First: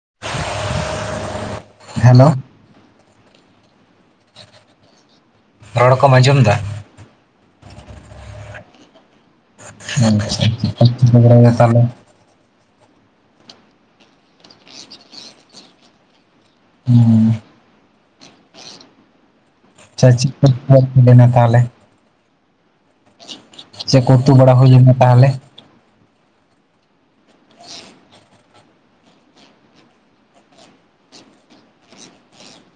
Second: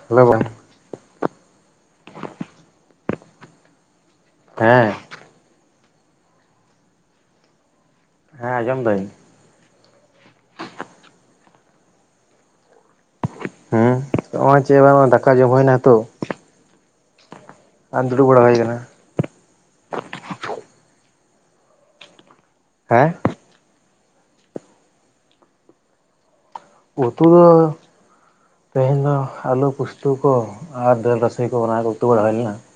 [unintelligible] Hello ᱼᱼ ᱦᱮᱸ ᱼᱼ ᱨᱚᱲ ᱠᱚᱢ ᱟᱸᱡᱚᱢ ᱫᱟ? ᱦᱮᱸ ᱟᱸᱡᱚᱢ ᱫᱟᱹᱧ ᱾ [unintelligible] ᱱᱟᱯᱟᱭ ᱵᱟᱲᱟ ᱜᱮ ᱛᱟᱞᱦᱮ? ᱦᱩᱸ ᱦᱚᱜᱼᱚᱭ ᱪᱮ ᱫᱟᱠᱟ ᱡᱚᱢ ᱦᱩᱭᱱᱟ ᱛᱚ ᱾ ᱦᱩᱸ ᱦᱩᱸ ᱾ [unintelligible] ᱫᱩᱲᱩᱵ ᱵᱟᱲᱟ ᱦᱩᱭ ᱠᱟᱱᱟ ᱾ ᱟᱪᱷᱟ [unintelligible] ᱦᱩᱭᱞᱮᱱᱟ ᱛᱟᱞᱦᱮ? ᱦᱮᱸ ᱼᱼ ᱪᱮᱜ ᱠᱩ ᱩᱛᱩ ᱵᱟᱲᱟ ᱦᱩᱭ ᱞᱮᱱᱟ ᱛᱟᱞᱦᱮ? ᱩᱛᱩ ᱫᱚ ᱼᱼ ᱛᱮᱦᱮᱧ ᱫᱚ ᱟᱞᱩ ᱯᱳᱥᱛᱳ ᱠᱚ ᱟᱨ ᱫᱟᱹᱞ ᱨᱟᱥᱮ ᱠᱚ ᱚᱱᱟ ᱠᱚ ᱩᱛᱩ ᱵᱟᱲᱟ ᱦᱩᱭ ᱞᱮᱱᱟ ᱾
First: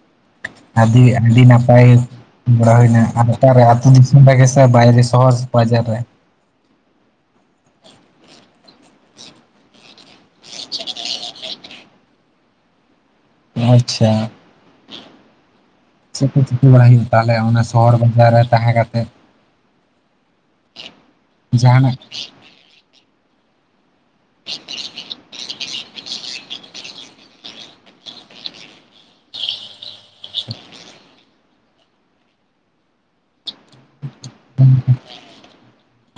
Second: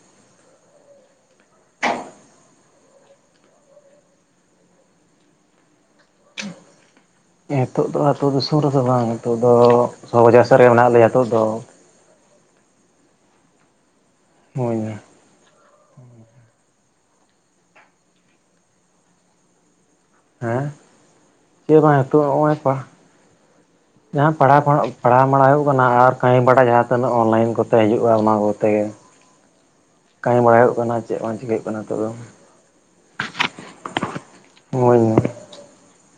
ᱟᱹᱰᱤ ᱟᱹᱰᱤ ᱱᱟᱯᱟᱭ ᱾ ᱵᱟᱲᱟ ᱦᱩᱭᱱᱟ ᱟᱨ ᱚᱠᱟ ᱨᱮ ᱟᱛᱩ ᱫᱤᱥᱚᱢ ᱨᱮᱜᱮ ᱥᱮ ᱵᱟᱭᱨᱮ ᱥᱚᱦᱚᱨ ᱵᱟᱡᱟᱨ ᱨᱮ? ᱱᱤᱛᱚᱜ ᱫᱚ ᱟᱹᱛᱩ ᱫᱤᱥᱚᱢ ‌ᱨᱮᱫᱚ ᱵᱟᱝ ᱱᱤᱛᱚᱜ ᱫᱚ ᱥᱚᱦᱚᱨ ᱵᱟᱡᱟᱨ ᱥᱮᱫ ᱨᱮᱜᱮ ᱢᱮᱱᱟᱜ ᱞᱮᱭᱟ ᱱᱤᱛᱚᱜ ᱫᱚ ᱟᱪᱪᱷᱟ ᱦᱩᱭᱱᱟ ᱪᱮᱫᱠᱚ ᱪᱤᱠᱟᱹ ᱵᱟᱲᱟᱭ ᱦᱩᱭᱩᱜᱼᱟ ᱛᱟᱦᱚᱞᱮ ᱚᱱᱟ ᱥᱚᱦᱚᱨ ᱵᱟᱡᱟᱨ ᱨᱮ ᱛᱟᱸᱦᱮ ᱠᱟᱛᱮ ᱦᱮᱸ ᱪᱤᱠᱟᱹ ᱦᱚᱸ ᱡᱟᱦᱟᱱᱟᱜ ᱵᱟᱝ ᱱᱤᱛᱳᱜ ᱱᱚᱜᱼᱚᱭ ᱯᱟᱹᱹᱹᱹᱹ ᱡᱟᱦᱟᱸ ᱯᱟᱲᱦᱟᱣ ᱯᱟᱲᱦ ᱯᱟᱲᱦᱟᱣ ᱵᱟᱲᱟ ᱢᱟᱬᱦᱟᱣ ᱦᱩᱭᱩᱜ ᱠᱟᱱᱟ ᱟᱨ ᱠᱟᱹᱢᱤ ᱵᱟᱲᱟ ᱡᱟᱦᱟᱸ ᱛᱤᱱᱟᱹᱜ ᱚᱱᱞᱟᱭᱤᱱ ᱠᱚᱛᱮ ᱦᱤᱡᱩᱜᱼᱟ ᱚᱱᱟ ᱠᱚᱛᱮ ᱜᱮ ᱠᱟᱹᱢᱤ ᱵᱟᱲᱟᱭ ᱦᱩᱭᱩᱜ ᱠᱟᱱᱟ ᱟᱨ ᱪᱮᱫ ᱵᱟᱝ ᱪᱤᱠᱟᱹᱭ ᱦᱩᱭᱩᱜ ᱠᱟᱱᱟ ᱱᱤᱛᱳᱜ ᱫᱚ [unintelligible]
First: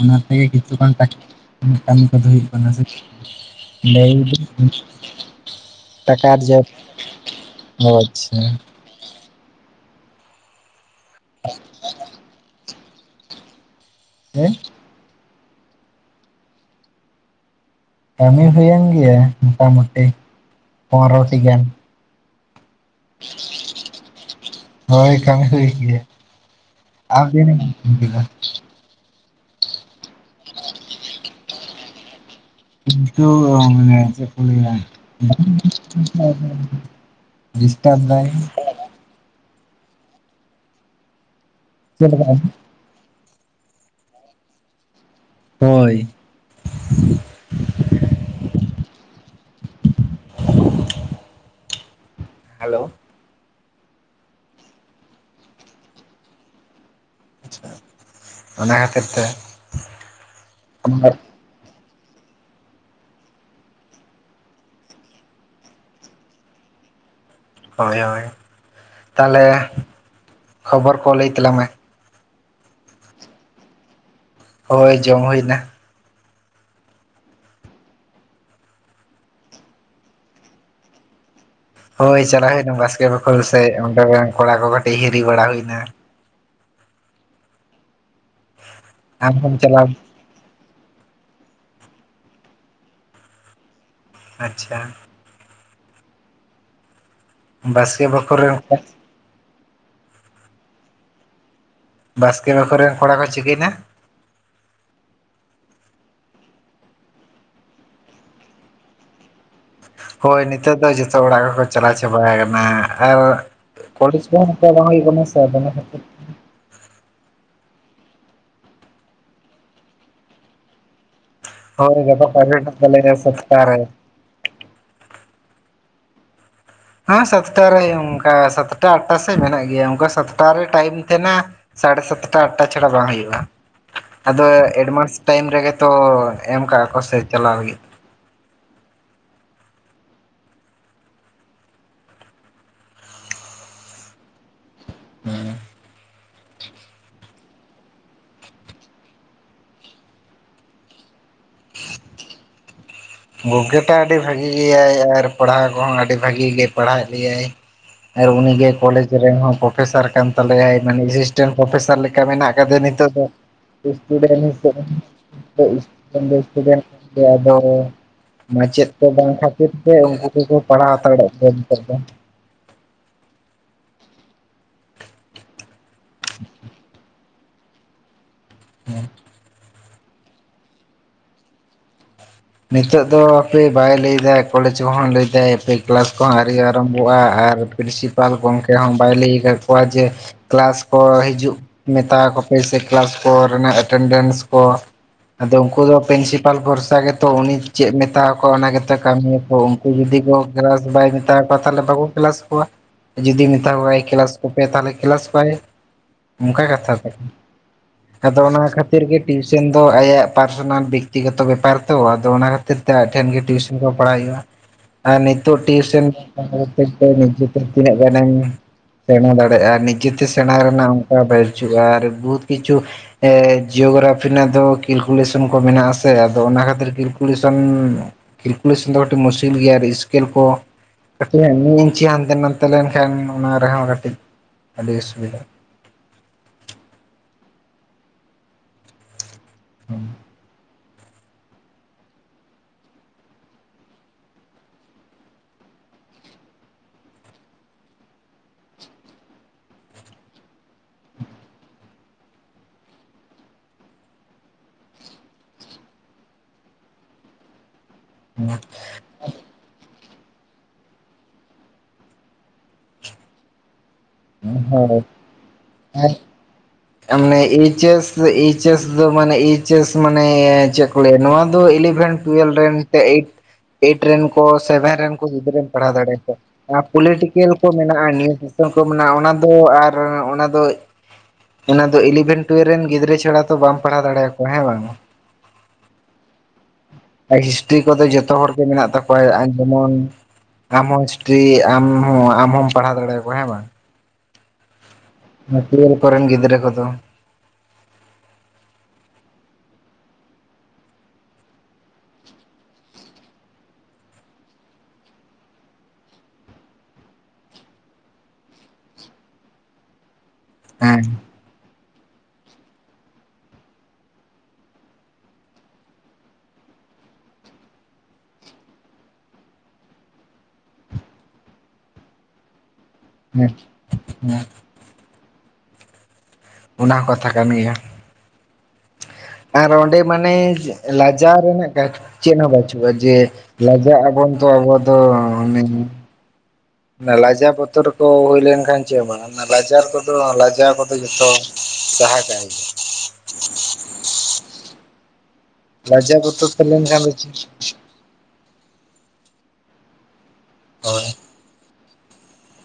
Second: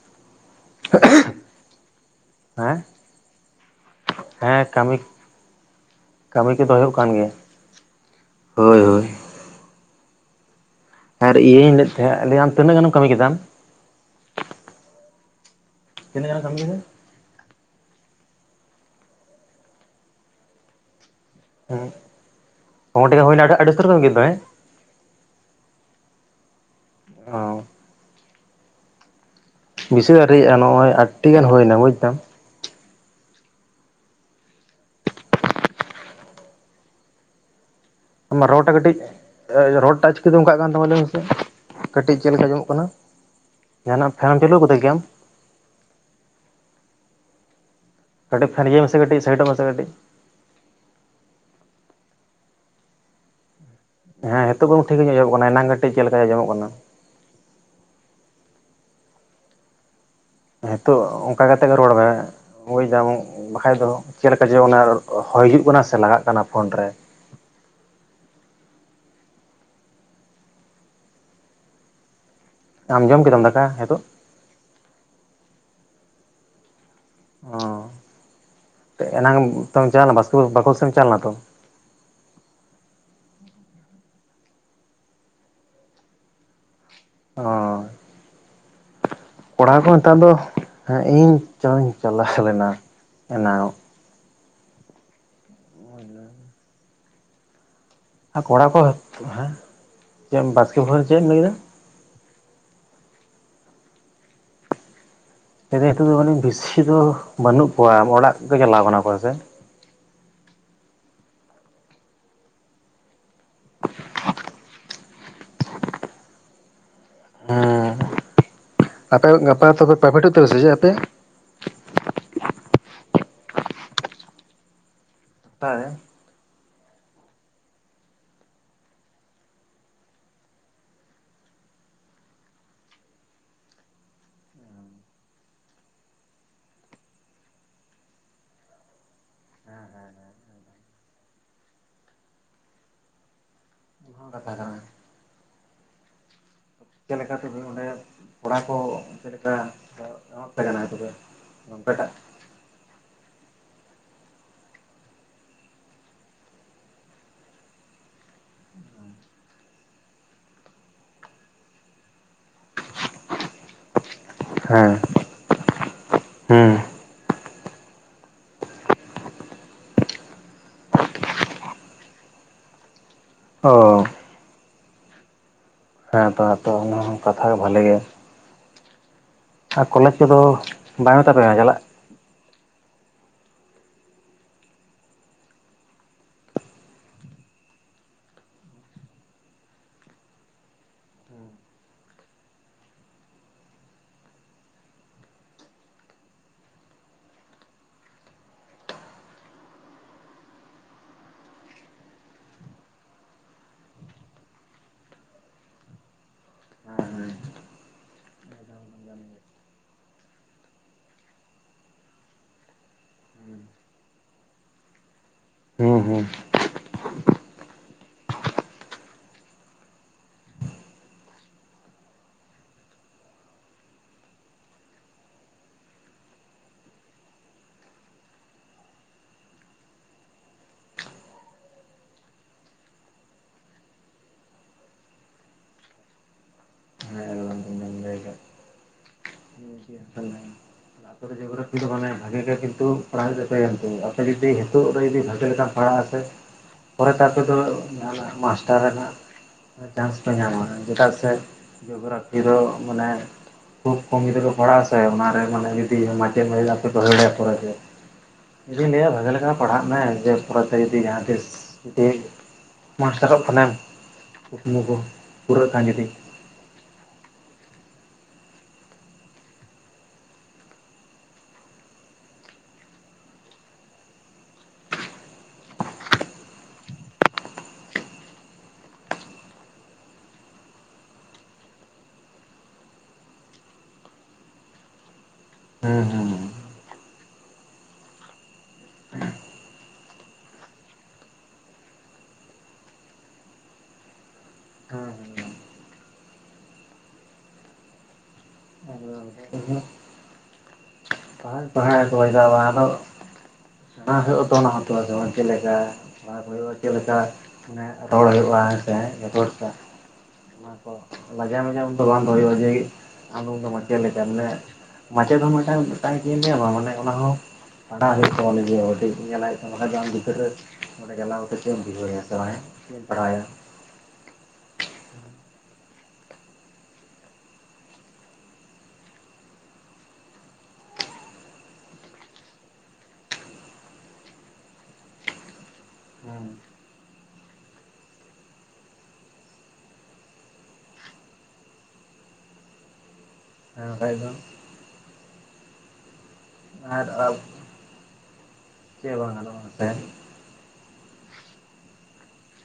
ᱚᱱᱟ ᱛᱮᱜᱮ ᱠᱤᱹᱹᱹᱹᱹ [unintelligible] ᱠᱟᱹᱢᱤ ᱠᱚᱫᱚ ᱦᱩᱭᱩᱜ ᱠᱟᱱᱟ ᱦᱮᱸ ᱥᱮ ᱦᱮᱸ ᱠᱟᱹᱢᱤ [unintelligible] ᱴᱟᱠᱟ ᱟᱨ ᱠᱟᱹᱢᱤ ᱠᱚᱫᱚ ᱦᱩᱭᱩᱜ ᱠᱟᱱ ᱜᱮᱭᱟ᱾ [unintelligible] ᱚ ᱟᱪᱪᱷᱟ ᱦᱳᱭ ᱦᱳᱭ ᱟᱨ ᱤᱭᱟᱹᱧ ᱞᱟᱹᱭᱮᱛ ᱛᱟᱦᱮᱸᱫ ᱟᱨ ᱟᱢ ᱛᱤᱱᱟᱹᱜ ᱜᱟᱱᱮᱢ ᱠᱟᱹᱢᱤ ᱠᱮᱫᱟᱢ ᱟᱢ ᱦᱮᱸ ᱛᱤᱱᱟᱹᱜ ᱜᱟᱱᱮᱢ ᱠᱟᱹᱢᱤ ᱠᱮᱫᱟ ᱠᱟᱹᱢᱤ ᱦᱩᱭᱮᱱ ᱜᱮᱭᱟ ᱢᱚᱴᱟ ᱢᱩᱴᱤ ᱯᱚᱱᱨᱚᱴᱤ ᱜᱟᱱ ᱦᱩᱸ ᱯᱚᱱᱨᱚᱴᱤ ᱜᱟᱱ ᱦᱩᱭᱱᱟ ᱟᱹᱰᱤ ᱩᱥᱛᱟᱹᱨ ᱠᱚ ᱮᱢ ᱠᱮᱫᱚ ᱦᱮᱸ ᱦᱳᱭ ᱠᱟᱹᱢᱤ ᱦᱩᱭᱮᱱ ᱜᱮᱭᱟ ᱟᱢ ᱛᱤᱱᱟ. ᱚ ᱜᱟᱱᱮᱢ ᱮᱢ ᱠᱮᱫᱟ ᱯᱩᱭᱥᱟᱹ ᱫᱚ ᱟᱹᱣᱨᱤᱭᱟᱜ-ᱟ ᱱᱚᱜ-ᱚᱭ ᱟᱴᱴᱤ ᱜᱟᱱ ᱦᱩᱭᱱᱟ ᱵᱩᱡᱫᱟᱢ [unintelligible] ᱚ ᱢᱟᱱᱮ ᱪᱮᱫ ᱠᱚ ᱞᱟᱹᱭᱟ [unintelligible] ᱰᱤᱥᱴᱟᱯ ᱫᱟᱭ [unintelligible] ᱠᱟᱹᱴᱤᱡᱽ ᱨᱚᱲ ᱴᱟᱜ ᱪᱤᱠᱟᱹᱛᱮ ᱚᱱᱠᱟᱜ ᱠᱟᱱ ᱛᱟᱢᱟ ᱞᱟᱹᱭ ᱢᱮᱥᱮ ᱠᱟᱹᱴᱤᱡ ᱪᱮᱫ ᱞᱮᱠᱟ ᱟᱸᱡᱚᱢᱚᱜ ᱠᱟᱱᱟ ᱡᱟᱦᱟᱱᱟᱜ ᱯᱷᱮᱱᱮᱢ ᱪᱟᱹᱞᱩ ᱠᱟᱫᱟ ᱠᱤ ᱟᱢ ᱦᱳᱭ ᱠᱟᱹᱴᱤᱡ ᱯᱷᱮᱱ ᱤᱭᱟᱹᱭ ᱢᱮᱥᱮ ᱠᱟᱹᱴᱤᱡ ᱥᱟᱭᱤᱴᱚᱜ ᱢᱮᱥᱮ ᱠᱟᱹᱴᱤᱡ ᱦᱮᱞᱳ ᱦᱮᱸ ᱦᱤᱛᱳᱜ ᱵᱚᱨᱚᱢ ᱴᱷᱤᱠ ᱜᱮ ᱟᱸᱡᱚᱢᱚᱜ ᱠᱟᱱᱟ ᱮᱱᱟᱝ ᱠᱟᱹᱴᱤᱡ ᱪᱮᱫ ᱞᱮᱠᱟ ᱟᱸᱡᱚᱢᱚᱜ ᱠᱟᱱᱟ ᱟᱪᱷᱟ ᱚᱱᱟ ᱠᱷᱟᱹᱛᱤᱨ ᱛᱮ ᱦᱤᱛᱳᱜ ᱚᱱᱠᱟ ᱠᱟᱛᱮ ᱜᱮ ᱨᱚᱲ ᱢᱮ ᱵᱡᱽᱫᱟᱢ ᱵᱟᱠᱷᱟᱡ ᱫᱚ ᱪᱮᱫᱞᱮᱠᱟ ᱡᱮ ᱚᱱᱟ ᱦᱚᱭ ᱦᱤᱡᱩᱜ ᱠᱟᱱᱟ ᱥᱮ ᱞᱟᱜᱟᱜ ᱠᱟᱱᱟ ᱯᱷᱳᱱ ᱨᱮ ᱦᱳᱭ ᱦᱳᱭ ᱛᱟᱦᱚᱞᱮ ᱠᱷᱚᱵᱚᱨ ᱠᱚ ᱞᱟᱹᱭ ᱛᱟᱞᱟᱝ ᱢᱮ ᱟᱢ ᱡᱚᱢ ᱠᱮᱫᱟᱢ ᱫᱟᱠᱟ ᱦᱤᱛᱳᱜ ᱦᱳᱭ ᱡᱚᱢ ᱦᱳᱭ ᱮᱱᱟ ᱚᱚ ᱮᱱᱟᱝ ᱛᱚ ᱪᱟᱣᱞᱮᱱᱟ ᱵᱟᱥᱠᱮ ᱵᱟᱠᱷᱳᱞ ᱥᱮᱢ ᱪᱟᱶ ᱞᱮᱱᱟ ᱛᱚ ᱦᱳᱭ ᱪᱟᱞᱟᱣ ᱦᱩᱭᱱᱟ ᱵᱟᱥᱠᱮ ᱵᱟᱠᱷᱳᱞ ᱥᱮᱫ ᱚᱸᱰᱮ ᱨᱮᱱ ᱠᱚᱲᱟ ᱠᱚ ᱠᱟᱹᱴᱤᱡ ᱦᱤᱨᱤ ᱵᱟᱲᱟ ᱦᱩᱭᱱᱟ ᱚᱻ ᱟᱢ ᱦᱚᱢ ᱠᱚᱲᱟ ᱠᱚ ᱪᱟᱞᱟᱣ ᱱᱮᱛᱟᱨ ᱫᱚ ᱤᱧ ᱪᱚᱧ ᱪᱟᱞᱟᱣ ᱞᱮᱱᱟ ᱮᱱᱟᱝᱚᱜ ᱟᱪᱪᱷᱟ ᱵᱟᱥᱠᱮ ᱵᱟᱠᱷᱳᱞ ᱨᱮᱱ ᱠᱚᱲᱟ ᱠᱚ ᱦᱮᱸ ᱪᱮᱫ ᱵᱟᱥᱠᱮ ᱵᱟᱠᱷᱳᱞ ᱨᱮ ᱪᱮᱫ ᱮᱢ ᱞᱟᱹᱭᱫᱟ ᱵᱟᱥᱠᱮ ᱵᱟᱠᱷᱳᱞ ᱨᱮᱱ ᱠᱚᱲᱟ ᱠᱚ ᱪᱤᱠᱟᱹᱭᱱᱟ ᱞᱟ. ᱭᱫᱤᱧ ᱱᱤᱛᱚᱜ ᱫᱚ ᱡᱟᱱᱤᱡ ᱵᱤᱥᱤ ᱫᱚ ᱵᱟᱹᱱᱩᱜ ᱠᱚᱣᱟ ᱚᱲᱟᱜ ᱜᱮ ᱠᱚ ᱪᱟᱞᱟᱣ ᱠᱟᱱᱟ ᱠᱚ ᱦᱮᱥᱮ ᱦᱳᱭ ᱱᱤᱛᱳᱜ ᱫᱚ ᱡᱚᱛᱚ ᱚᱲᱟᱜ ᱠᱚᱠᱚ ᱪᱟᱞᱟᱣ ᱪᱟᱵᱟ ᱠᱟᱱᱟ ᱟᱨ ᱠᱚᱞᱮᱡᱽ ᱠᱚᱦᱚᱸ ᱚᱝᱠᱟ ᱵᱟᱝ ᱦᱩᱭᱩᱜ ᱠᱟᱱᱟ ᱥᱮ ᱟᱫᱚ ᱚᱱᱟ ᱠᱷᱟᱹᱛᱤᱨ ᱦᱩᱸ ᱟᱯᱮ ᱜᱟᱯᱟ ᱛᱚᱵᱮ ᱯᱟᱭᱵᱷᱮᱴ ᱦᱩᱭᱩᱜ ᱛᱟᱯᱮᱭᱟ ᱥᱮ ᱪᱮᱫ ᱟᱯᱮᱭᱟᱜ ᱦᱳᱭ ᱜᱟᱯᱟ ᱯᱟᱭᱵᱷᱮᱴ ᱦᱮᱱᱟᱜ ᱛᱟᱞᱮᱭᱟ ᱥᱟᱛᱴᱟ ᱨᱮ [unintelligible] ᱦᱟᱸ ᱥᱟᱛᱴᱟ ᱨᱮ ᱚᱝᱠᱟ ᱥᱟᱛᱴᱟ ᱟᱴᱴᱟ ᱥᱮᱡ ᱢᱮᱱᱟᱜ ᱜᱮᱭᱟ ᱚᱝᱠᱟ ᱥᱟᱛᱴᱟ ᱨᱮ ᱴᱟᱭᱤᱢ ᱛᱷᱮᱱᱟ ᱥᱟᱲᱮ ᱥᱟᱛᱴᱟ ᱟᱴᱴᱟ ᱪᱷᱟᱲᱟ ᱵᱟᱝ ᱦᱩᱭᱩᱜᱼᱟ ᱟᱫᱚ ᱮᱰᱵᱷᱟᱱᱥ ᱴᱟᱭᱤᱢ ᱨᱮᱜᱮᱛᱚ ᱮᱢ ᱠᱟᱜᱼᱟ ᱠᱚ ᱥᱮ ᱪᱟᱞᱟᱣ ᱞᱟᱹᱜᱤᱫ ᱚᱱᱟ ᱦᱚᱸ ᱠᱟᱛᱷᱟ ᱠᱟᱱᱟ ᱦᱩᱸ ᱪᱮᱫ ᱞᱮᱠᱟᱛᱮ ᱚᱸᱰᱮ ᱠᱚᱲᱟ ᱠᱚ ᱪᱮᱫ ᱞᱮᱠᱟ ᱮᱡᱟ [unintelligible] ᱛᱚᱵᱮ ᱜᱚᱝᱠᱮ ᱴᱟᱜ ᱜᱚᱝᱠᱮ ᱴᱟᱜ ᱟᱹᱰᱤ ᱵᱷᱟᱜᱤ ᱜᱮᱭᱟᱭ ᱟᱨ ᱯᱟᱲᱦᱟᱣ ᱠᱚᱦᱚᱸ ᱟᱹᱰᱤ ᱵᱷᱟᱜᱤ ᱜᱮ ᱯᱟᱲᱦᱟᱣᱮᱫ ᱞᱮᱭᱟᱭ ᱟᱨ ᱩᱱᱤᱜᱮ ᱠᱚᱞᱮᱡᱽ ᱨᱮᱱ ᱦᱚᱸ ᱯᱮᱥᱟᱨ ᱠᱟᱱ ᱛᱟᱞᱮᱭᱟᱭ ᱢᱟᱱᱮ ᱮᱥᱤᱥᱴᱮᱱᱴ ᱯᱨᱚᱯᱷᱮᱥᱟᱨ ᱞᱮᱠᱟ ᱢᱮᱱᱟᱜ ᱟᱠᱟᱫᱮᱭᱟ ᱱᱤᱛᱚᱜ ᱦᱮᱸ ᱦᱩᱸ [unintelligible] ᱢᱟᱪᱮᱫ ᱠᱚ ᱵᱟᱝ ᱠᱷᱟᱹᱛᱤᱨ ᱛᱮ ᱩᱝᱠᱩ ᱠᱚᱠᱚ ᱯᱟᱲᱦᱟᱣ ᱦᱟᱛᱟᱲᱮᱜ ᱞᱮᱭᱟ ᱱᱮᱛᱟᱨ ᱫᱚ ᱚ ᱦᱮᱸ ᱛᱚ ᱦᱮᱸ ᱛᱚ ᱚᱱᱟ ᱦᱚᱸ ᱠᱟᱛᱷᱟ ᱵᱷᱟᱞᱮ ᱜᱮ ᱦᱩᱸ ᱟᱨ ᱠᱚᱞᱮᱡᱽ ᱠᱚᱫᱚ ᱵᱟᱭ ᱢᱮᱛᱟ ᱯᱮᱭᱟ ᱪᱟᱞᱟᱜ? ᱱᱤᱛᱚᱜ ᱫᱚ ᱦᱟᱯᱮ ᱵᱟᱭ ᱞᱟᱹᱭᱫᱟ ᱠᱚᱞᱮᱡᱽ ᱠᱚᱦᱚᱸ ᱞᱟᱹᱭᱫᱟᱭ ᱦᱟᱯᱮ ᱠᱮᱞᱟᱥ ᱠᱚᱦᱚᱸ ᱟᱨᱣᱨᱤ ᱟᱨᱟᱢᱵᱷᱚᱜᱼᱟ ᱟᱨ ᱯᱨᱤᱱᱥᱤᱯᱟᱞ ᱜᱚᱝᱠᱮ ᱦᱚᱸ ᱵᱟᱭ ᱞᱟᱹᱭ ᱠᱟᱫ ᱠᱚᱣᱟ ᱡᱮ ᱠᱮᱞᱟᱥ ᱠᱚ ᱦᱤᱡᱩᱜ ᱢᱮᱛᱟ ᱠᱚᱯᱮ ᱥᱮ ᱠᱮᱞᱟᱥ ᱠᱚᱨᱮᱱᱟᱜ ᱮᱴᱮᱱᱰᱮᱱᱥ ᱠᱚ ᱟᱫᱚ ᱩᱱᱠᱩ ᱫᱚ ᱯᱨᱤᱱᱥᱤᱯᱟᱞ ᱵᱷᱚᱨᱥᱟ ᱜᱮ ᱛᱚ ᱩᱱᱤ ᱪᱮᱫ ᱢᱮᱛᱟᱣᱟ ᱠᱚᱣᱟ ᱚᱱᱟ ᱜᱮᱛᱚ ᱠᱟᱹᱢᱤᱭᱟᱠᱚ ᱩᱱᱠᱩ ᱡᱩᱫᱤ ᱠᱚ ᱠᱞᱟᱥ ᱵᱟᱭ ᱢᱮᱛᱟᱣᱟ ᱠᱚᱣᱟ ᱛᱟᱦᱚᱞᱮ ᱵᱟᱹᱠᱩ ᱠᱞᱟᱥ ᱠᱚᱣᱟ ᱡᱩᱫᱤ ᱢᱮᱛᱟ ᱠᱚᱣᱟᱭ ᱠᱞᱟᱥ ᱠᱚᱯᱮ ᱛᱟᱦᱚᱞᱮ ᱠᱞᱟᱥ ᱠᱚᱣᱟᱭ ᱚᱝᱠᱟ ᱠᱟᱛᱷᱟ ᱟᱫᱚ ᱚᱱᱟ ᱠᱷᱟᱹᱛᱤᱨ ᱜᱮ ᱴᱤᱭᱩᱥᱚᱱ ᱫᱚ ᱟᱭᱟᱜ ᱯᱟᱨᱥᱚᱱᱟᱞ ᱵᱮᱠᱛᱤᱜᱚᱛᱚ ᱵᱮᱯᱟᱨ ᱛᱚ ᱟᱫᱚ ᱚᱱᱟ ᱠᱷᱟᱹᱛᱤᱨ ᱛᱮ ᱟᱡ ᱴᱷᱮᱱ ᱜᱮ ᱴᱤᱭᱩᱥᱚᱱ ᱠᱚ ᱯᱟᱲᱦᱟᱣ ᱦᱩᱭᱩᱜᱼᱟ᱾ ᱟᱨ ᱱᱤᱛᱚᱜ ᱦᱩᱸ ᱴᱤᱭᱩᱥᱚᱱ ᱦᱩᱸ [unintelligible] ᱱᱤᱡᱮ ᱛᱤᱱᱟᱹᱜ ᱜᱟᱱ ᱮᱢ ᱥᱮᱬᱟ ᱫᱟᱲᱮᱟ ᱱᱤᱡᱮᱛᱮ ᱥᱮᱬᱟ ᱨᱮᱱᱟᱜ ᱚᱝᱠᱟ ᱵᱟᱡᱩᱜᱼᱟ ᱟᱨ ᱵᱩᱦᱩᱛ ᱠᱤᱪᱷᱩ ᱡᱤᱭᱳᱜᱨᱟᱯᱷᱤ ᱨᱮᱱᱟᱜ ᱫᱚ ᱠᱤᱞᱠᱩᱞᱮᱥᱚᱱ ᱠᱚ ᱢᱮᱱᱟᱜᱼᱟ ᱟᱥᱮ ᱟᱫᱚ ᱚᱱᱟ ᱠᱷᱟᱹᱛᱤᱨ ᱠᱤᱞᱠᱩᱞᱮᱥᱚᱱ ᱠᱤᱞᱠᱩᱞᱮᱥᱚᱱ ᱫᱚ ᱠᱟᱹᱴᱤᱡ ᱢᱩᱥᱠᱤᱞ ᱜᱮᱭᱟ ᱟᱨ ᱤᱥᱠᱮᱞ ᱠᱚ ᱠᱟᱹᱴᱤᱡ ᱦᱟᱸᱜ ᱢᱤᱜ ᱤᱧᱪᱤ ᱦᱟᱱᱛᱮ ᱱᱟᱛᱮ ᱞᱮᱱᱠᱷᱟᱱ ᱚᱱᱟ ᱨᱮᱦᱚᱸ ᱠᱟᱹᱴᱤᱡ ᱟᱹᱰᱤ ᱚᱥᱩᱵᱤᱫᱟᱜ [unintelligible] ᱛᱟᱯᱚᱨ ᱡᱮᱠᱳᱱᱳ ᱯᱷᱤᱨ ᱢᱟᱱ ᱵᱷᱟᱜᱮ ᱜᱮ ᱠᱤᱱᱛᱩ [unintelligible] ᱟᱯᱮ ᱡᱩᱫᱤ ᱱᱤᱛᱚᱜ ᱨᱮ ᱡᱩᱫᱤ ᱵᱷᱟᱜᱮ ᱞᱮᱠᱟᱢ ᱯᱟᱲᱟᱜ ᱟᱥᱮ ᱯᱚᱨᱮᱛᱮ ᱟᱯᱮ ᱫᱚ ᱢᱟᱥᱴᱟᱨ ᱨᱮᱱᱟᱜ ᱪᱟᱱᱥ ᱯᱮ ᱧᱟᱢᱟ ᱪᱮᱫᱟᱜ ᱥᱮ ᱡᱳᱜᱨᱟᱯᱷᱤ ᱫᱚ ᱢᱟᱱᱮ ᱠᱷᱩᱵ ᱠᱚᱢᱤ ᱜᱤᱫᱽᱨᱟᱹ ᱠᱚ ᱯᱟᱲᱟᱜᱼᱟ ᱥᱮ ᱚᱱᱟᱨᱮ ᱢᱟᱱᱮ ᱢᱤᱫᱫᱤᱱ ᱢᱟᱪᱮᱫ [unintelligible] ᱦᱩᱭ ᱫᱟᱲᱮᱭᱟᱜ-ᱟ ᱯᱚᱨᱮ ᱛᱮ ᱤᱧ ᱫᱩᱧ ᱞᱟᱹᱭᱟ ᱵᱷᱟᱜᱮ ᱞᱮᱠᱟ ᱯᱟᱲᱦᱟᱜ ᱢᱮ ᱡᱮ ᱯᱚᱨᱮᱛᱮ ᱡᱩᱫᱤ ᱡᱟᱦᱟᱸ ᱛᱤᱥ ᱡᱩᱫᱤ ᱢᱟᱥᱴᱟᱨᱚᱜ ᱠᱷᱟᱱᱮᱢ ᱦᱩᱸ ᱠᱩᱠᱢᱩ ᱠᱚ ᱦᱳᱭ ᱯᱩᱨᱟᱹᱜ ᱠᱟᱱ ᱡᱩᱫᱤ ᱦᱳᱭ ᱢᱟᱱᱮ ᱮᱭᱪ. ᱮᱥ. ᱮᱭᱪ. ᱮᱥ. ᱫᱚ ᱢᱟᱱᱮ ᱮᱭᱪ. ᱮᱥ. ᱢᱟᱱᱮ ᱱᱚᱣᱟ ᱫᱚ ᱤᱞᱤᱵᱷᱮᱱ ᱴᱩᱭᱮᱞᱵᱷ ᱨᱮᱱ ᱮᱭᱤᱴ ᱮᱭᱤᱴ ᱨᱮᱱ ᱠᱚ ᱥᱮᱵᱷᱮᱱ ᱨᱮᱱ ᱠᱚ ᱜᱤᱫᱽᱨᱟᱹᱢ ᱯᱟᱲᱦᱟᱣ ᱫᱟᱲᱮᱭᱟ ᱠᱚᱣᱟ ᱟᱨ ᱯᱚᱞᱤᱴᱤᱠᱮᱞ ᱠᱚ ᱢᱮᱱᱟᱜᱼᱟ ᱱᱤᱭᱩᱴᱨᱮᱥᱚᱱ ᱠᱚ ᱢᱮᱱᱟᱜᱼᱟ ᱚᱱᱟ ᱫᱚ ᱟᱨ ᱚᱱᱟ ᱫᱚ ᱚᱱᱟ ᱫᱚ ᱤᱞᱮᱵᱷᱮᱱ ᱴᱩᱭᱮᱞᱵᱷ ᱨᱮᱱ ᱜᱤᱫᱽᱨᱟᱹ ᱪᱷᱟᱲᱟ ᱛᱚ ᱵᱟᱢ ᱯᱟᱲᱦᱟᱣ ᱫᱟᱲᱮᱭᱟ ᱠᱚᱣᱟ ᱦᱮᱸ ᱵᱟᱝ? ᱦᱮᱸ ᱦᱩᱸ ᱦᱩᱸ ᱟᱨ ᱦᱤᱥᱴᱨᱤ ᱠᱚᱫᱚ ᱡᱚᱛᱚ ᱦᱚᱲᱜᱮ ᱢᱮᱱᱟᱜ ᱛᱟᱠᱚᱣᱟ ᱡᱮᱢᱚᱱ ᱟᱢᱦᱚᱸ ᱦᱤᱥᱴᱨᱤ ᱟᱢ ᱦᱚᱸ ᱟᱢ ᱦᱚᱢ ᱯᱟᱲᱦᱟᱣ ᱫᱟᱲᱮᱭᱟ ᱠᱚᱣᱟ ᱦᱮᱸ ᱵᱟᱝ [unintelligible] ᱱᱚᱣᱟ ᱴᱩᱭᱟᱞᱵᱷ ᱠᱚᱨᱮᱱ ᱜᱤᱫᱽᱨᱟᱹ ᱠᱚᱫᱚ ᱟᱫᱚ ᱚᱱᱠᱟ ᱫᱚ ᱱᱟᱦᱟᱜ ᱦᱟᱜ ᱯᱟᱲᱦᱟᱣᱮᱫ ᱠᱚᱣᱟᱜ ᱫᱚ [unintelligible] ᱚᱱᱟ ᱦᱩᱭᱩᱜ ᱛᱚ ᱚᱱᱟ ᱛᱚ ᱟᱫᱚ ᱪᱮᱫ ᱞᱮᱠᱟ ᱯᱟᱲᱦᱟᱣ ᱠᱚ ᱦᱩᱭᱩᱜᱼᱟ ᱪᱮᱫ ᱞᱮᱠᱟ ᱢᱟᱱᱮ ᱨᱚᱲ ᱦᱩᱭᱩᱜᱼᱟ ᱦᱮᱸ ᱥᱮ [unintelligible] ᱠᱚ ᱚᱱᱟ ᱠᱚ ᱦᱮᱸ ᱞᱟᱡᱟ ᱢᱟᱡᱟᱣ ᱩᱱ ᱫᱚ ᱵᱟᱝ ᱫᱚᱦᱚᱭᱼᱟ ᱡᱮ ᱟᱢᱫᱚ ᱫᱚ ᱢᱟᱪᱮᱫ ᱞᱮᱠᱟ ᱢᱟᱱᱮ ᱢᱟᱪᱮᱫ ᱦᱚᱸ ᱢᱤᱫᱴᱟᱝ ᱪᱮᱫ ᱤᱧ ᱞᱟᱹᱭ ᱟᱢᱟ ᱚᱱᱟ ᱦᱚᱸ ᱢᱟᱱᱮ ᱚᱱᱟ ᱦᱚᱸ ᱯᱟᱲᱦᱟᱣ ᱦᱩᱭᱩᱜ-ᱟ ᱛᱚ ᱞᱟᱹᱜᱤᱫ ᱧᱮᱞᱟᱭ ᱵᱟᱠᱷᱟᱡ ᱫᱚ ᱟᱢ ᱜᱤᱫᱽᱨᱟᱹ ᱚᱰᱮ ᱡᱟᱞᱟ ᱩᱛᱟᱹᱨ ᱜᱮᱢ ᱵᱩᱡᱷᱟᱣ ᱮᱭᱟ ᱵᱟ ᱦᱮᱸ [unintelligible] ᱚᱱᱟ ᱦᱚᱸ ᱠᱟᱛᱷᱟ ᱠᱟᱱ ᱜᱮᱭᱟ ᱟᱨ ᱚᱸᱰᱮ ᱢᱟᱱᱮ ᱞᱟᱡᱟᱣ ᱨᱮᱱᱟᱜ ᱠᱟ ᱪᱮᱫ ᱦᱚᱸ ᱵᱟᱹᱪᱩᱜᱼᱟ ᱡᱮ ᱞᱟᱡᱟᱜ ᱟᱵᱚᱱ ᱛᱚ ᱟᱵᱚ ᱫᱚ ᱢᱮᱱ [unintelligible] ᱚᱱᱟ ᱞᱟᱡᱟᱣ ᱵᱚᱛᱚᱨ ᱠᱚ ᱦᱩᱭ ᱞᱮᱱᱠᱷᱟᱱ ᱪᱮᱫ ᱵᱟᱝ ᱞᱟᱡᱟᱣ ᱠᱚᱫᱚ ᱞᱟᱡᱟᱣ ᱠᱚᱫᱚ ᱡᱚᱛᱚ ᱥᱟᱦᱟ ᱠᱟᱜ ᱜᱮ ᱦᱮᱸ ᱵᱟᱠᱷᱟᱡ ᱫᱚ ᱞᱟᱡᱟᱣ ᱵᱚᱛᱚᱨ ᱛᱟᱦᱮᱸ ᱞᱮᱱᱠᱷᱟᱱ ᱫᱚ ᱪᱮᱜ ᱪᱮᱜ ᱦᱚᱸ ᱵᱟᱝ ᱜᱟᱱᱚᱜ-ᱟ ᱱᱚᱛᱮ ᱦᱳᱭ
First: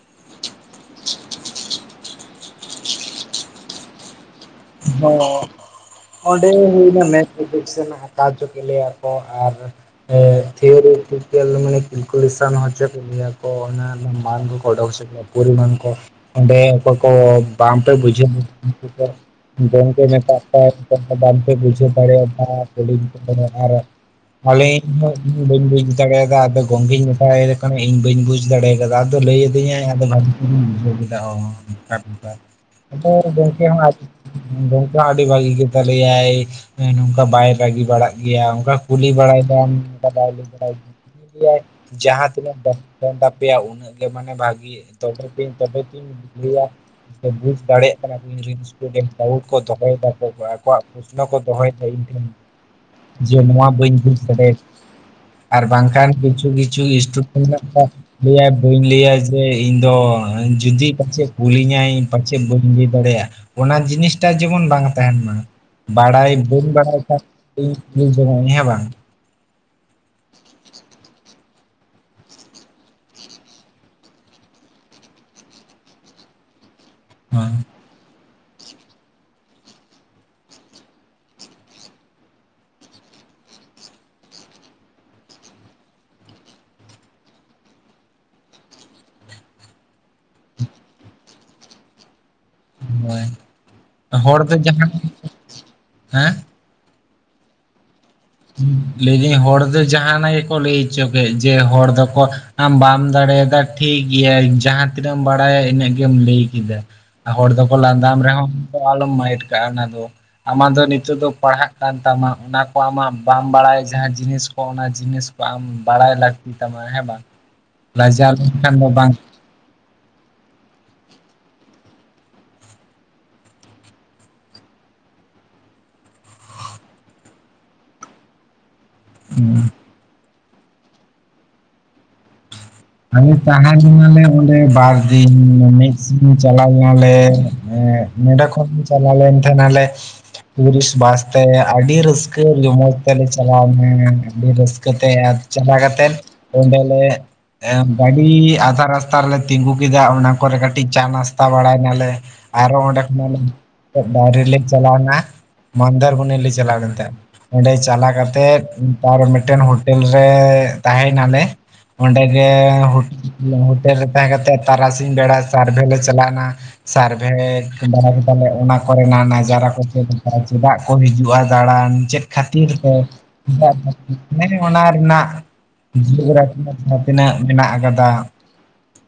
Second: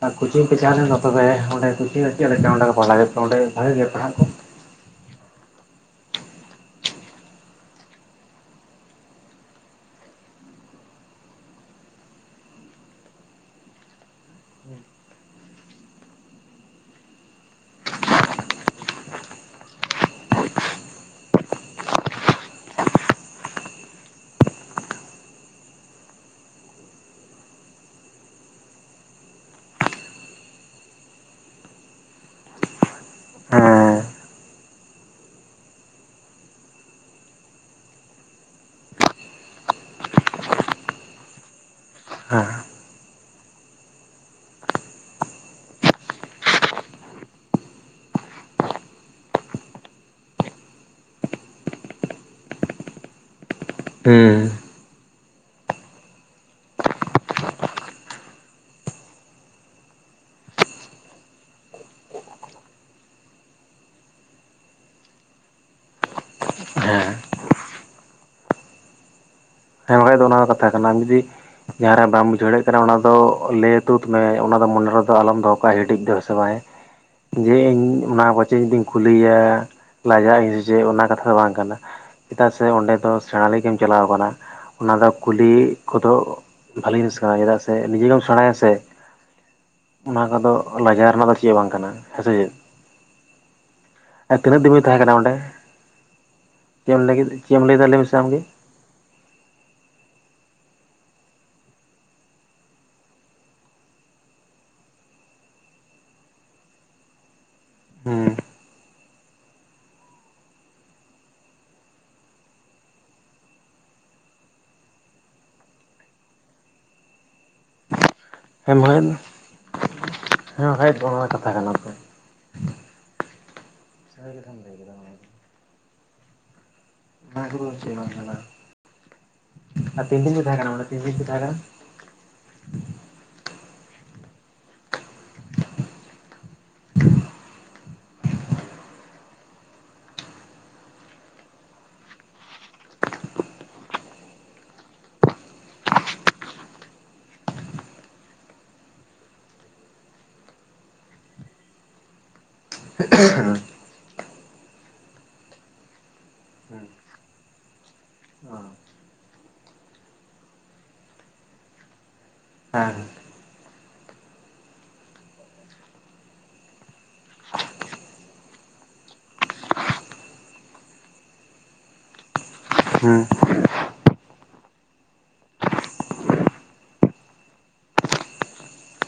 ᱟᱨ ᱠᱳᱪᱤᱝ ᱯᱮ ᱪᱟᱞᱟᱣ ᱞᱮᱱ ᱫᱚ ᱛᱚᱵᱮ ᱚᱸᱰᱮ ᱠᱳᱪᱤᱝ ᱨᱮ ᱪᱮᱫ ᱞᱮᱠᱟ ᱯᱟᱲᱦᱟᱣ ᱠᱮᱫ ᱠᱚᱣᱟ ᱚᱸᱰᱮ ᱵᱷᱟᱜᱤ ᱜᱮ ᱯᱟᱲᱦᱟᱜ ᱠᱚ ᱦᱚᱸ ᱚᱸᱰᱮ ᱦᱚᱸ ᱦᱩᱭᱱᱟ ᱢᱮᱛᱷ ᱯᱷᱤᱡᱤᱠᱥ ᱨᱮᱱᱟᱜ ᱦᱟᱛᱟᱣᱟ ᱦᱚᱪᱚ ᱠᱮᱫ ᱞᱮᱭᱟᱠᱚ ᱟᱨ ᱛᱷᱤᱭᱳᱨᱤ ᱯᱮᱠᱴᱤᱠᱮᱞ ᱢᱟᱱᱮ ᱠᱮᱠᱩᱞᱮᱥᱚᱱ ᱦᱚᱪᱚ ᱠᱮᱫ ᱞᱮᱭᱟ ᱠᱚ ᱚᱱᱟ ᱨᱮᱱᱟᱜ ᱢᱟᱱ ᱠᱚ ᱚᱰᱚᱠ ᱦᱚᱪᱚ ᱯᱚᱨᱤᱢᱟᱱ ᱠᱚ ᱚᱸᱰᱮ ᱠᱚᱠᱚ ᱵᱟᱢ ᱯᱮ ᱵᱩᱡᱟᱹᱣ [unintelligible] ᱜᱚᱝᱠᱮ ᱢᱮᱛᱟᱜ ᱠᱚᱣᱟᱭ ᱚᱠᱚᱭ ᱠᱚ ᱵᱟᱝ ᱯᱮ ᱵᱩᱡᱷᱟᱣ ᱫᱟᱲᱮ ᱭᱟᱫᱟ ᱠᱩᱞᱤᱧ ᱯᱮ [unintelligible] [unintelligible] ᱤᱧ ᱵᱟᱹᱧ ᱵᱩᱡ ᱫᱟᱲᱮᱭᱟᱫᱟ ᱟᱫᱚ ᱜᱚᱝᱠᱮᱧ ᱢᱮᱛᱟᱭᱮ ᱠᱟᱱᱟ ᱤᱧ ᱵᱟᱹᱧ ᱵᱩᱡ ᱫᱟᱲᱮ ᱟᱫᱟ ᱞᱟᱹᱭ ᱟᱹᱫᱤᱧᱟᱭ ᱟᱫᱚ ᱱᱟᱜ [unintelligible] ᱵᱩᱡᱷᱟᱣ ᱠᱮᱫᱟ ᱱᱚᱝᱠᱟ ᱱᱚᱝᱠᱟ ᱟᱫᱚ ᱜᱚᱝᱠᱤ ᱦᱚᱸ ᱦᱮᱸ ᱜᱚᱝᱠᱮ ᱦᱚᱸ ᱟᱰᱤ ᱵᱷᱟᱜᱮ ᱜᱮ ᱛᱟᱞᱮᱭᱟᱭ ᱱᱚᱝᱠᱟ ᱵᱟᱭ ᱨᱟᱹᱜᱤ ᱵᱟᱲᱟᱜ ᱜᱮᱭᱟ ᱚᱝᱠᱟ ᱠᱩᱞᱤ ᱵᱟᱲᱟᱭ ᱱᱚᱝᱠᱟ [unintelligible] ᱡᱟᱦᱟᱸ ᱦᱮᱸ ᱛᱤᱱᱟᱹᱜ [unintelligible] ᱛᱟᱯᱮᱭᱟ ᱩᱱᱟᱹᱜ ᱜᱮ ᱢᱟᱱᱮ ᱵᱷᱟᱜᱮ ᱛᱚᱵᱮ ᱛᱚᱧ ᱛᱚᱵᱮ ᱛᱤᱧ ᱞᱟᱹᱭᱟ ᱵᱩᱡ ᱫᱟᱲᱮᱭᱟᱜ ᱠᱟᱱᱟ ᱠᱚ ᱤᱧ‌ᱨᱮᱱ [unintelligible] ᱥᱴᱩᱰᱮᱱᱴ ᱛᱟᱣ ᱠᱚ ᱫᱚᱦᱚᱭ ᱫᱟᱠᱚ ᱟᱠᱚᱣᱟᱜ ᱯᱚᱥᱱᱚ ᱠᱚ ᱫᱚᱦᱚᱭ ᱫᱟᱧ ᱴᱷᱮᱱ ᱡᱮ ᱱᱚᱣᱟ ᱵᱟᱹᱧ ᱡᱩᱡ ᱫᱟᱲᱮ [inaudible] ᱟᱨ ᱵᱟᱝᱠᱷᱟᱱ ᱠᱤᱪᱷᱩ ᱠᱤᱪᱷᱩ ᱥᱴᱩᱰᱮᱱᱴ ᱢᱮᱱᱟᱜ ᱠᱚᱣᱟ ᱞᱟᱹᱭᱟᱭ ᱵᱟᱹᱧ ᱞᱟᱹᱭᱟ ᱡᱮ ᱤᱧᱫᱚ ᱡᱩᱫᱤ ᱯᱟᱪᱮᱫ ᱠᱩᱞᱤᱧᱟᱭ ᱯᱟᱪᱮᱫ ᱵᱟᱹᱧ ᱞᱟᱹᱭ ᱫᱟᱲᱮᱭᱟᱜᱼᱟ ᱚᱱᱟ ᱡᱤᱱᱤᱥᱴᱟᱜ ᱡᱮᱢᱚᱱ ᱵᱟᱝ ᱛᱟᱦᱮᱱ ᱢᱟ ᱵᱟᱲᱟᱭ ᱵᱟᱹᱧ ᱵᱟᱲᱟᱭ ᱦᱮᱸ ᱠᱷᱟᱱ ᱤᱧ ᱡᱚᱝᱟᱭᱟ ᱦᱮᱸ ᱵᱟᱝ ᱦᱮᱸ ᱵᱟᱠᱷᱟᱡ ᱚᱱᱟ ᱦᱚ‌ ᱠᱟᱛᱷᱟ ᱠᱟᱱᱟ ᱟᱢ ᱡᱩᱫᱤ ᱡᱟᱦᱟᱸ ᱨᱮ ᱵᱟᱢ ᱵᱩᱡᱷᱟᱹᱣᱮᱜ ᱠᱟᱱᱟ ᱚᱱᱟ ᱫᱚ ᱞᱟᱹᱭ ᱛᱩᱫ ᱢᱮ ᱚᱱᱟ ᱫᱚ ᱢᱚᱱᱮ ᱨᱮᱫᱚ ᱟᱞᱚᱢ ᱫᱚᱦᱚ ᱠᱟᱜᱼᱟ ᱦᱤᱰᱤᱡ ᱫᱚ ᱥᱮ ᱵᱟᱝᱟᱭ ᱡᱮ ᱤᱧ ᱚᱱᱟ ᱠᱚᱪᱮ ᱡᱩᱫᱤᱧ ᱠᱩᱞᱤᱭᱟ ᱞᱟᱡᱟᱜ ᱤᱧ ᱥᱮ ᱪᱮᱫ ᱚᱱᱟ ᱠᱟᱛᱷᱟ ᱫᱚ ᱵᱟᱝ ᱠᱟᱱᱟ ᱪᱮᱫᱟᱜ ᱥᱮ ᱚᱸᱰᱮ ᱫᱚ ᱥᱮᱬᱟ ᱞᱟᱹᱜᱤᱛ ᱮᱢ ᱪᱟᱞᱟᱣ ᱟᱠᱟᱱᱟ ᱚᱱᱟ ᱫᱚ ᱠᱩᱞᱤ ᱠᱚᱫᱚ ᱵᱟᱷᱹᱞᱮ ᱡᱤᱱᱤᱥ ᱠᱟᱱᱟ ᱪᱮᱫᱟᱜ ᱥᱮ ᱱᱤᱡᱮᱜᱮᱢ ᱥᱮᱬᱟᱭᱟ ᱥᱮ ᱚᱱᱟ ᱠᱚᱫᱚ ᱞᱟᱡᱟᱣ ᱨᱮᱱᱟᱜ ᱫᱚ ᱪᱮᱫ ᱵᱟᱝ ᱠᱟᱱᱟ ᱦᱮᱸᱥᱮ ᱪᱮᱫ ᱦᱳᱭ ᱟᱨ ᱦᱚᱲ ᱫᱚ ᱛᱤᱱᱟᱹᱜ ᱫᱤᱱ ᱵᱤᱱ ᱡᱟᱦᱟᱸ ᱛᱟᱦᱮᱸ ᱠᱟᱱᱟ ᱚᱸᱰᱮ ᱦᱮᱸ ᱪᱮᱫ ᱮᱢ ᱞᱟᱹᱭ ᱠᱮᱫᱟ ᱪᱮᱫ ᱮᱢ ᱞᱟᱹᱭ ᱢᱮᱥᱮ ᱟᱢ ᱜᱮ ᱞᱟᱹᱭᱫᱟᱹᱧ ᱦᱚᱲ ᱫᱚ ᱡᱟᱦᱟᱱᱟᱜ ᱜᱮᱠᱚ ᱞᱟᱹᱭ ᱦᱚᱪᱚ ᱠᱮᱫ ᱡᱮ ᱦᱚᱲ ᱫᱚᱠᱚ ᱟᱢ ᱵᱟᱢ ᱫᱟᱲᱮᱭᱟᱫᱟ ᱴᱷᱤᱠᱜᱭᱟ ᱡᱟᱦᱟᱸ ᱛᱤᱱᱟᱹᱜ ᱮᱢ ᱵᱟᱲᱟᱭᱟ ᱤᱱᱟᱹᱜ ᱜᱮᱢ ᱞᱟᱹᱭ ᱠᱮᱫᱟ ᱦᱚᱲ ᱫᱚᱠᱚ ᱞᱟᱸᱫᱟᱢ ᱦᱮᱸ ᱨᱮᱦᱚᱸ ᱟᱞᱚᱢ ᱢᱟᱭᱤᱱᱰ ᱠᱟᱜᱼᱟ ᱚᱱᱟ ᱫᱚ ᱟᱢᱟᱜ ᱫᱚ ᱱᱤᱛᱚᱜ ᱫᱚ ᱯᱟᱲᱦᱟᱜ ᱠᱟᱱ ᱛᱟᱢᱟ ᱚᱱᱟ ᱠᱚ ᱟᱢᱟᱜ ᱵᱟᱢ ᱵᱟᱲᱟᱭᱟ ᱡᱟᱦᱟᱸ ᱡᱤᱱᱤᱥ ᱠᱚ ᱚᱱᱟ ᱡᱤᱱᱤᱥ ᱠᱚ ᱟᱢ ᱵᱟᱲᱟᱭ ᱞᱟᱹᱠᱛᱤ ᱛᱟᱢᱟ ᱦᱮᱸ ᱵᱟᱝ [unintelligible] ᱦᱮᱸ ᱢᱚᱦᱮᱫ ᱵᱟᱝ ᱦᱮᱸ ᱢᱚᱦᱟᱭᱮᱫ ᱚᱱᱟ ᱨᱮᱱᱟᱜ ᱠᱟᱛᱷᱟ ᱠᱟᱱᱟ ᱛᱚ [unintelligible] [unintelligible] [inaudible] ᱟᱨ ᱛᱤᱱ ᱫᱤᱱ ᱵᱤᱱ ᱛᱟᱦᱮ ᱠᱟᱱᱟ ᱛᱤᱱ ᱫᱤᱱ ᱵᱤᱱ ᱛᱟᱦᱮᱸ ᱠᱟᱱᱟ ᱟᱞᱮ ᱛᱟᱦᱮᱸ ᱞᱮᱱᱟᱞᱮ ᱚᱸᱰᱮ ᱵᱟᱨ ᱫᱤᱱ ᱢᱤᱫ ᱥᱤᱧ ᱪᱟᱞᱟᱣ ᱞᱮᱱᱟᱞᱮ ᱮᱸ ᱱᱚᱰᱮ ᱠᱷᱚᱱᱧ ᱪᱟᱞᱟ ᱞᱮᱱ ᱛᱟᱦᱮᱱᱟᱞᱮ ᱴᱩᱨᱤᱥᱴ ᱵᱟᱥᱛᱮ ᱟᱹᱰᱤ ᱨᱟᱹᱥᱠᱟᱹ ᱡᱚᱢᱚᱸᱡᱽ ᱛᱮᱞᱮ ᱪᱟᱞᱟᱣᱱᱟ ᱟᱹᱰᱤ ᱨᱟᱹᱥᱠᱟᱹᱛᱮ ᱪᱟᱞᱟ ᱠᱟᱛᱮᱛ ᱚᱸᱰᱮ ᱞᱮ ᱜᱟᱹᱰᱤ ᱟᱫᱷᱟ ᱨᱟᱥᱛᱟ ᱨᱮᱞᱮ ᱛᱤᱸᱜᱩ ᱠᱮᱫᱟ ᱚᱱᱟ ᱠᱚᱨᱮ ᱠᱟᱹᱴᱤᱡ ᱪᱟ ᱱᱟᱥᱛᱟ ᱵᱟᱲᱟᱭ ᱱᱟᱞᱮ ᱟᱨᱚ ᱚᱸᱰᱮ ᱠᱷᱚᱱᱟᱜ ᱵᱟᱭᱨᱮ ᱞᱤᱧ ᱪᱟᱞᱟᱣᱱᱟ ᱢᱚᱱᱫᱟᱨ ᱢᱚᱱᱤ ᱞᱮ ᱪᱟᱞᱟᱣ ᱦᱮᱸ ᱞᱮᱱ ᱛᱟᱸᱦᱮᱫ ᱚᱸᱰᱮ ᱪᱟᱞᱟᱣ ᱠᱟᱛᱮᱜ ᱛᱟᱨ ᱢᱤᱫᱴᱮᱱ ᱦᱳᱴᱮᱞ ᱨᱮ ᱛᱟᱦᱮᱸᱭᱱᱟᱞᱮ ᱚᱸᱰᱮ ᱮᱸ ᱦᱳᱴᱮᱞ ᱨᱮ ᱛᱟᱦᱮᱸ ᱠᱟᱛᱮᱜ ᱛᱟᱨᱟᱥᱤᱧ ᱵᱮᱲᱟ ᱥᱟᱨᱵᱷᱮ ᱞᱮ ᱪᱟᱞᱟᱣ ᱮᱱᱟ ᱥᱟᱨᱵᱷᱮ ᱵᱟᱲᱟ ᱠᱮᱫᱟᱞᱮ ᱚᱱᱟ ᱠᱚᱨᱮᱱᱟᱜ ᱱᱟᱡᱟᱨᱟ [unintelligible] ᱪᱮᱫᱟᱜ ᱠᱚ ᱦᱤᱡᱩᱜᱼᱟ ᱫᱟᱬᱟᱱ ᱪᱮᱫ ᱠᱷᱟᱹᱛᱤᱨ ᱠᱚ ᱦᱮᱸ [unintelligible] ᱦᱮ ᱚᱱᱟ ᱨᱮᱱᱟᱜ ᱡᱤᱭᱜᱨᱟ ᱛᱤᱱᱟᱹᱜ ᱢᱮᱱᱟᱜ ᱟᱠᱟᱫᱟ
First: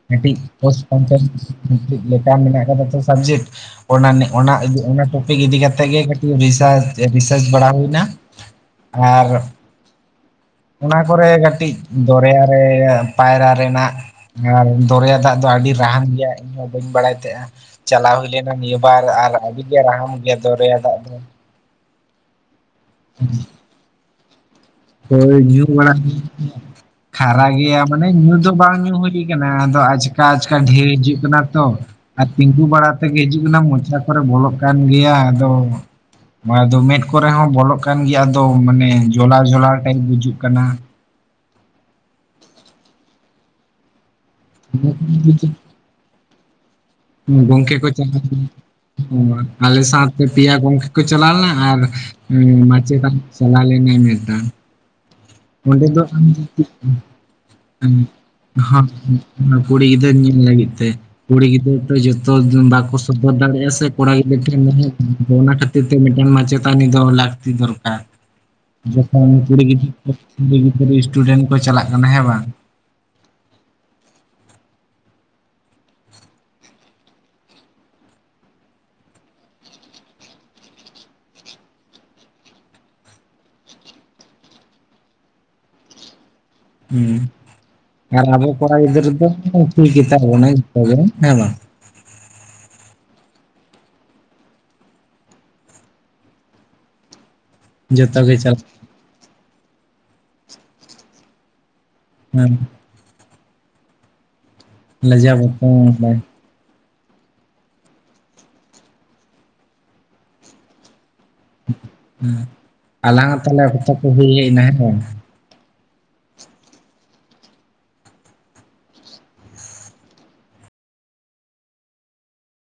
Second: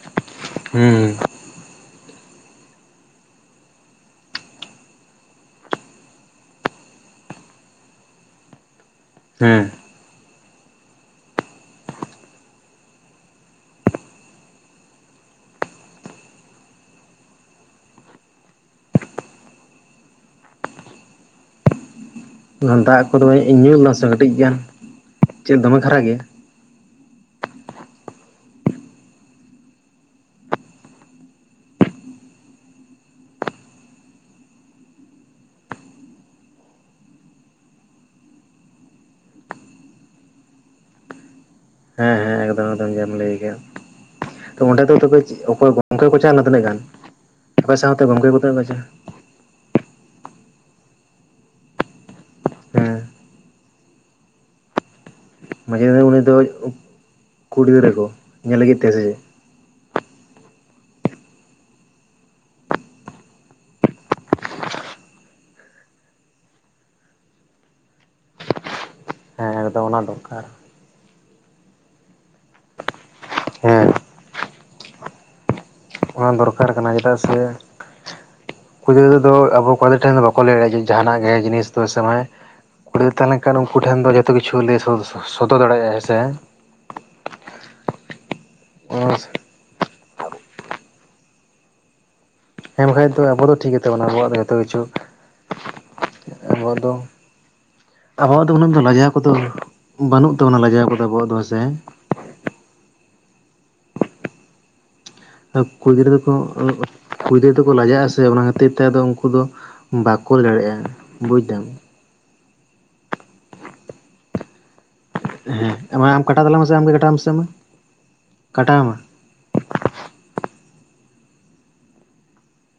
ᱠᱟᱹᱴᱤᱡ ᱦᱮᱸ [unintelligible] ᱞᱮᱠᱟ ᱢᱮᱱᱟᱜ ᱠᱟᱫᱟ ᱛᱚ ᱥᱟᱵᱡᱮᱠᱴ ᱚᱱᱟ ᱚᱱᱟ ᱚᱱᱟ ᱴᱚᱯᱤᱠ ᱤᱫᱤ ᱠᱟᱛᱮᱫ ᱜᱮ ᱠᱟᱹᱴᱤᱡ ᱨᱤᱥᱟᱨᱪ ᱨᱤᱥᱟᱨᱪ ᱵᱟᱲᱟ ᱦᱩᱭᱱᱟ ᱟᱨ ᱦᱮᱸ ᱚᱱᱟ ᱠᱚᱨᱮ ᱠᱟᱹᱴᱤᱡ ᱫᱚᱨᱭᱟ ᱨᱮ ᱯᱟᱭᱨᱟ ᱨᱮᱱᱟᱜ ᱟᱨ ᱫᱚᱨᱭᱟ ᱫᱟᱜ ᱫᱚ ᱟᱹᱰᱤ ᱨᱟᱦᱟᱱ ᱜᱮᱭᱟ ᱤᱧ ᱦᱚᱸ ᱵᱟᱹᱧ ᱵᱟᱲᱟᱭ ᱛᱟᱦᱮᱸᱜᱼᱟ ᱪᱟᱞᱟᱣ ᱦᱩᱭᱞᱮᱱᱟ ᱱᱤᱭᱟᱹᱵᱟᱨ ᱟᱨ ᱟᱹᱰᱤᱞᱮ ᱨᱟᱦᱟᱢ ᱜᱮᱭᱟ ᱫᱚᱨᱭᱟ ᱫᱟᱜ ᱫᱚ ᱫᱟᱜ ᱠᱚᱫᱚ ᱧᱩ ᱞᱮᱫᱟᱢ ᱥᱮ ᱠᱟᱹᱴᱤᱡ ᱜᱟᱱ ᱦᱳᱭ ᱪᱮᱫ ᱡᱩ ᱫᱚᱢᱮ ᱠᱷᱟᱨᱟ ᱵᱟᱲᱟᱜ ᱜᱮᱭᱟ ᱠᱷᱟᱨᱟ ᱜᱮᱭᱟ ᱢᱟᱱᱮ ᱧᱩ ᱫᱚ ᱵᱟᱝ ᱧᱩ ᱦᱩᱭ ᱟᱠᱟᱱᱟ ᱟᱫᱚ ᱟᱪᱠᱟ ᱟᱪᱠᱟ ᱰᱷᱮᱣ ᱦᱤᱡᱩᱜ ᱠᱟᱱᱟ ᱛᱚ ᱟᱨ ᱛᱤᱸᱜᱩ ᱵᱟᱲᱟ ᱛᱮᱜᱮ ᱦᱤᱡᱩᱜ ᱠᱟᱱᱟ ᱢᱚᱪᱟ ᱠᱚᱨᱮ ᱵᱚᱞᱚᱜ ᱠᱟᱱ ᱜᱮᱭᱟ ᱟᱫᱚ ᱱᱚᱜ ᱫᱚ ᱢᱮᱸᱫ ᱠᱚᱨᱮ ᱦᱚᱸ ᱵᱚᱞᱚᱜ ᱠᱟᱱ ᱜᱮᱭᱟ ᱟᱫᱚ ᱢᱟᱱᱮ ᱡᱚᱞᱟᱣ ᱡᱚᱞᱟᱣ ᱴᱟᱭᱤᱯ ᱵᱩᱡᱩᱜ ᱠᱟᱱᱟ [unintelligible] ᱞᱟᱹᱭᱮ ᱠᱮᱜᱼᱟ ᱛᱚ ᱚᱸᱰᱮ ᱫᱚ ᱛᱚᱵᱮ ᱚᱠᱚᱭ ᱜᱚᱝᱠᱮ ᱠᱚ ᱪᱟᱣᱱᱟ ᱛᱤᱱᱟᱹᱜ ᱜᱟᱱ ᱜᱚᱝᱠᱮ ᱚᱠᱚᱭ ᱠᱚ ᱥᱟᱶᱛᱮ ᱪᱟᱞᱟᱣ ᱜᱚᱝᱠᱮ ᱠᱚ ᱞᱮᱱᱟ ᱛᱤᱱᱟᱹᱜ ᱠᱚ ᱪᱟᱣ ᱚ ᱟᱞᱮ ᱥᱟᱶᱛᱮ ᱯᱮᱭᱟ ᱜᱚᱝᱠᱮ ᱠᱚ ᱪᱟᱞᱟᱣ ᱞᱮᱱᱟ ᱟᱨ ᱦᱮ ᱦᱮᱸ ᱢᱟᱪᱮᱛᱟᱱᱤ ᱪᱟᱞᱟᱣ ᱞᱮᱱᱤᱧ ᱢᱮᱫᱴᱟᱝ, ᱚᱸᱰᱮ ᱫᱚ ᱠᱩᱲᱤ ᱜᱤᱫᱽᱨᱟᱹ ᱟᱢ ᱠᱚ ᱧᱮᱞ ᱞᱟᱹᱜᱤᱫ ᱛᱮ ᱥᱮ ᱪᱮᱫ [unintelligible] ᱚᱱᱟ ᱠᱩᱲᱤ ᱜᱤᱫᱟᱹᱨ ᱧᱮᱞ ᱞᱟᱹᱜᱤᱫ ᱛᱮ, ᱠᱩᱲᱤ ᱜᱤᱫᱽᱟᱹᱨ ᱫᱚ ᱡᱚᱛᱚ ᱵᱟᱠᱚ ᱥᱚᱫᱚᱨ ᱫᱟᱲᱮᱭᱟᱜᱼᱟ ᱥᱮ ᱠᱚᱲᱟ ᱜᱤᱫᱽᱟᱹᱨ ᱴᱷᱮᱱ ᱢᱟᱱᱮ ᱚᱱᱟ ᱠᱷᱟᱹᱛᱤᱨ ᱛᱮ ᱢᱤᱫᱴᱮᱱ ᱢᱟᱪᱮᱛᱟᱱᱤ ᱫᱚ ᱞᱟᱹᱜᱛᱤ ᱫᱚᱨᱠᱟᱨ, [inaudible] ᱡᱚᱠᱷᱚᱱ ᱦᱮᱸ ᱠᱩᱲᱤ ᱮᱠᱫᱚᱢ ᱚᱱᱟ ᱜᱤᱫᱽᱨᱟᱹ ᱫᱚᱨᱠᱟᱨ ᱠᱩᱲᱤ ᱜᱤᱫᱽᱨᱟᱹ ᱥᱴᱩᱰᱮᱱᱴ ᱠᱚ ᱪᱟᱞᱟᱜ ᱠᱟᱱᱟ ᱦᱮᱸ ᱵᱟᱝ, ᱦᱮᱸ ᱚᱱᱟ ᱫᱚᱨᱠᱟᱨ ᱠᱟᱱᱟ ᱪᱮᱫᱟᱜ ᱥᱮ, ᱠᱩᱲᱤ ᱜᱤᱫᱽᱟᱹᱨ ᱫᱚ ᱟᱵᱚ ᱠᱚᱲᱟ ᱜᱤᱫᱽᱟᱹᱨ ᱴᱷᱮᱱ ᱫᱚ ᱵᱟᱠᱚ ᱞᱟᱹᱭ ᱫᱟᱲᱮᱭᱟᱜᱼᱟ ᱡᱟᱦᱟᱱᱟᱜ ᱜᱮ ᱡᱤᱱᱤᱥ ᱫᱚ ᱦᱮᱸᱥᱮ ᱵᱟᱝ, ᱠᱩᱲᱤ ᱫᱚ ᱛᱟᱦᱮᱸ ᱞᱮᱱ ᱠᱷᱟᱱ ᱩᱱᱠᱩ ᱴᱷᱮᱱ ᱫᱚ ᱡᱚᱛᱚ ᱠᱤᱪᱷᱩᱞ ᱞᱮᱮ ᱥᱚᱫᱚᱨ ᱫᱟᱲᱮᱭᱟᱜᱼᱟ ᱦᱮᱸᱥᱮ, ᱦᱮᱸ ᱟᱨ ᱟᱵᱚ ᱠᱚᱲᱟ ᱜᱤᱫᱽᱨᱟᱹ ᱥᱮ ᱫᱚ ᱴᱤᱠ ᱜᱮᱛᱟ ᱵᱚᱱᱟ ᱡᱚᱛᱚᱜᱮ ᱦᱮᱸ ᱵᱟᱝ, ᱦᱮᱸ ᱵᱟᱠᱷᱟᱡ ᱫᱚ ᱟᱵᱚ ᱴᱷᱤᱠ ᱜᱮᱛᱟ ᱵᱚᱱᱟ ᱟᱵᱚᱣᱟᱜ ᱡᱚᱛᱚ ᱠᱤᱪᱷᱩ, ᱟᱵᱚᱣᱟᱜ ᱫᱚ ᱡᱚᱛᱚ ᱜᱮ ᱟᱵᱚᱣᱟᱜ ᱫᱚ ᱪᱟᱞᱟᱜ ᱩᱱᱟᱹᱜ ᱫᱚ ᱞᱟᱡᱟᱣ ᱠᱚᱫᱚ ᱵᱟᱹᱱᱩᱜ ᱛᱟᱵᱚᱱᱟ ᱞᱟᱡᱟᱣ ᱠᱚᱫᱚ ᱟᱵᱚᱣᱟᱜ ᱫᱚ ᱦᱮᱸᱥᱮ ᱦᱩᱸ ᱞᱟᱡᱟ ᱟᱨ ᱵᱟᱛᱚ ᱠᱩᱲᱤ ᱜᱤᱫᱽᱨᱟᱹ ᱟᱜ ᱣ ᱠᱩᱲᱤ ᱜᱤᱫᱽᱟᱹᱨ ᱫᱚᱼᱠᱚ ᱞᱟᱡᱟᱜ ᱟᱥᱮ ᱚᱱᱟ ᱠᱷᱟᱹᱛᱤᱨ ᱛᱮ ᱟᱫᱚ ᱩᱱᱠᱩ ᱫᱚ ᱵᱟᱠᱚ ᱞᱮᱫᱟᱲᱮᱭᱟᱜᱼᱟ ᱵᱩᱡᱫᱟ, ᱟᱞᱟᱱᱟᱜ ᱛᱟᱦᱚᱞᱮ ᱚᱠᱛᱚ ᱠᱚ ᱦᱩᱭ ᱦᱮᱡ ᱮᱱᱟ ᱦᱮᱸ ᱵᱟᱝ, ᱦᱮᱸ ᱟᱢ ᱠᱟᱴᱟᱣ ᱛᱟᱞᱟᱝ ᱢᱮ ᱥᱮ ᱟᱢᱜᱮ ᱠᱟᱴᱟᱣ ᱢᱮᱥᱮ ᱢᱟ ᱠᱟᱴᱟᱣ ᱢᱮ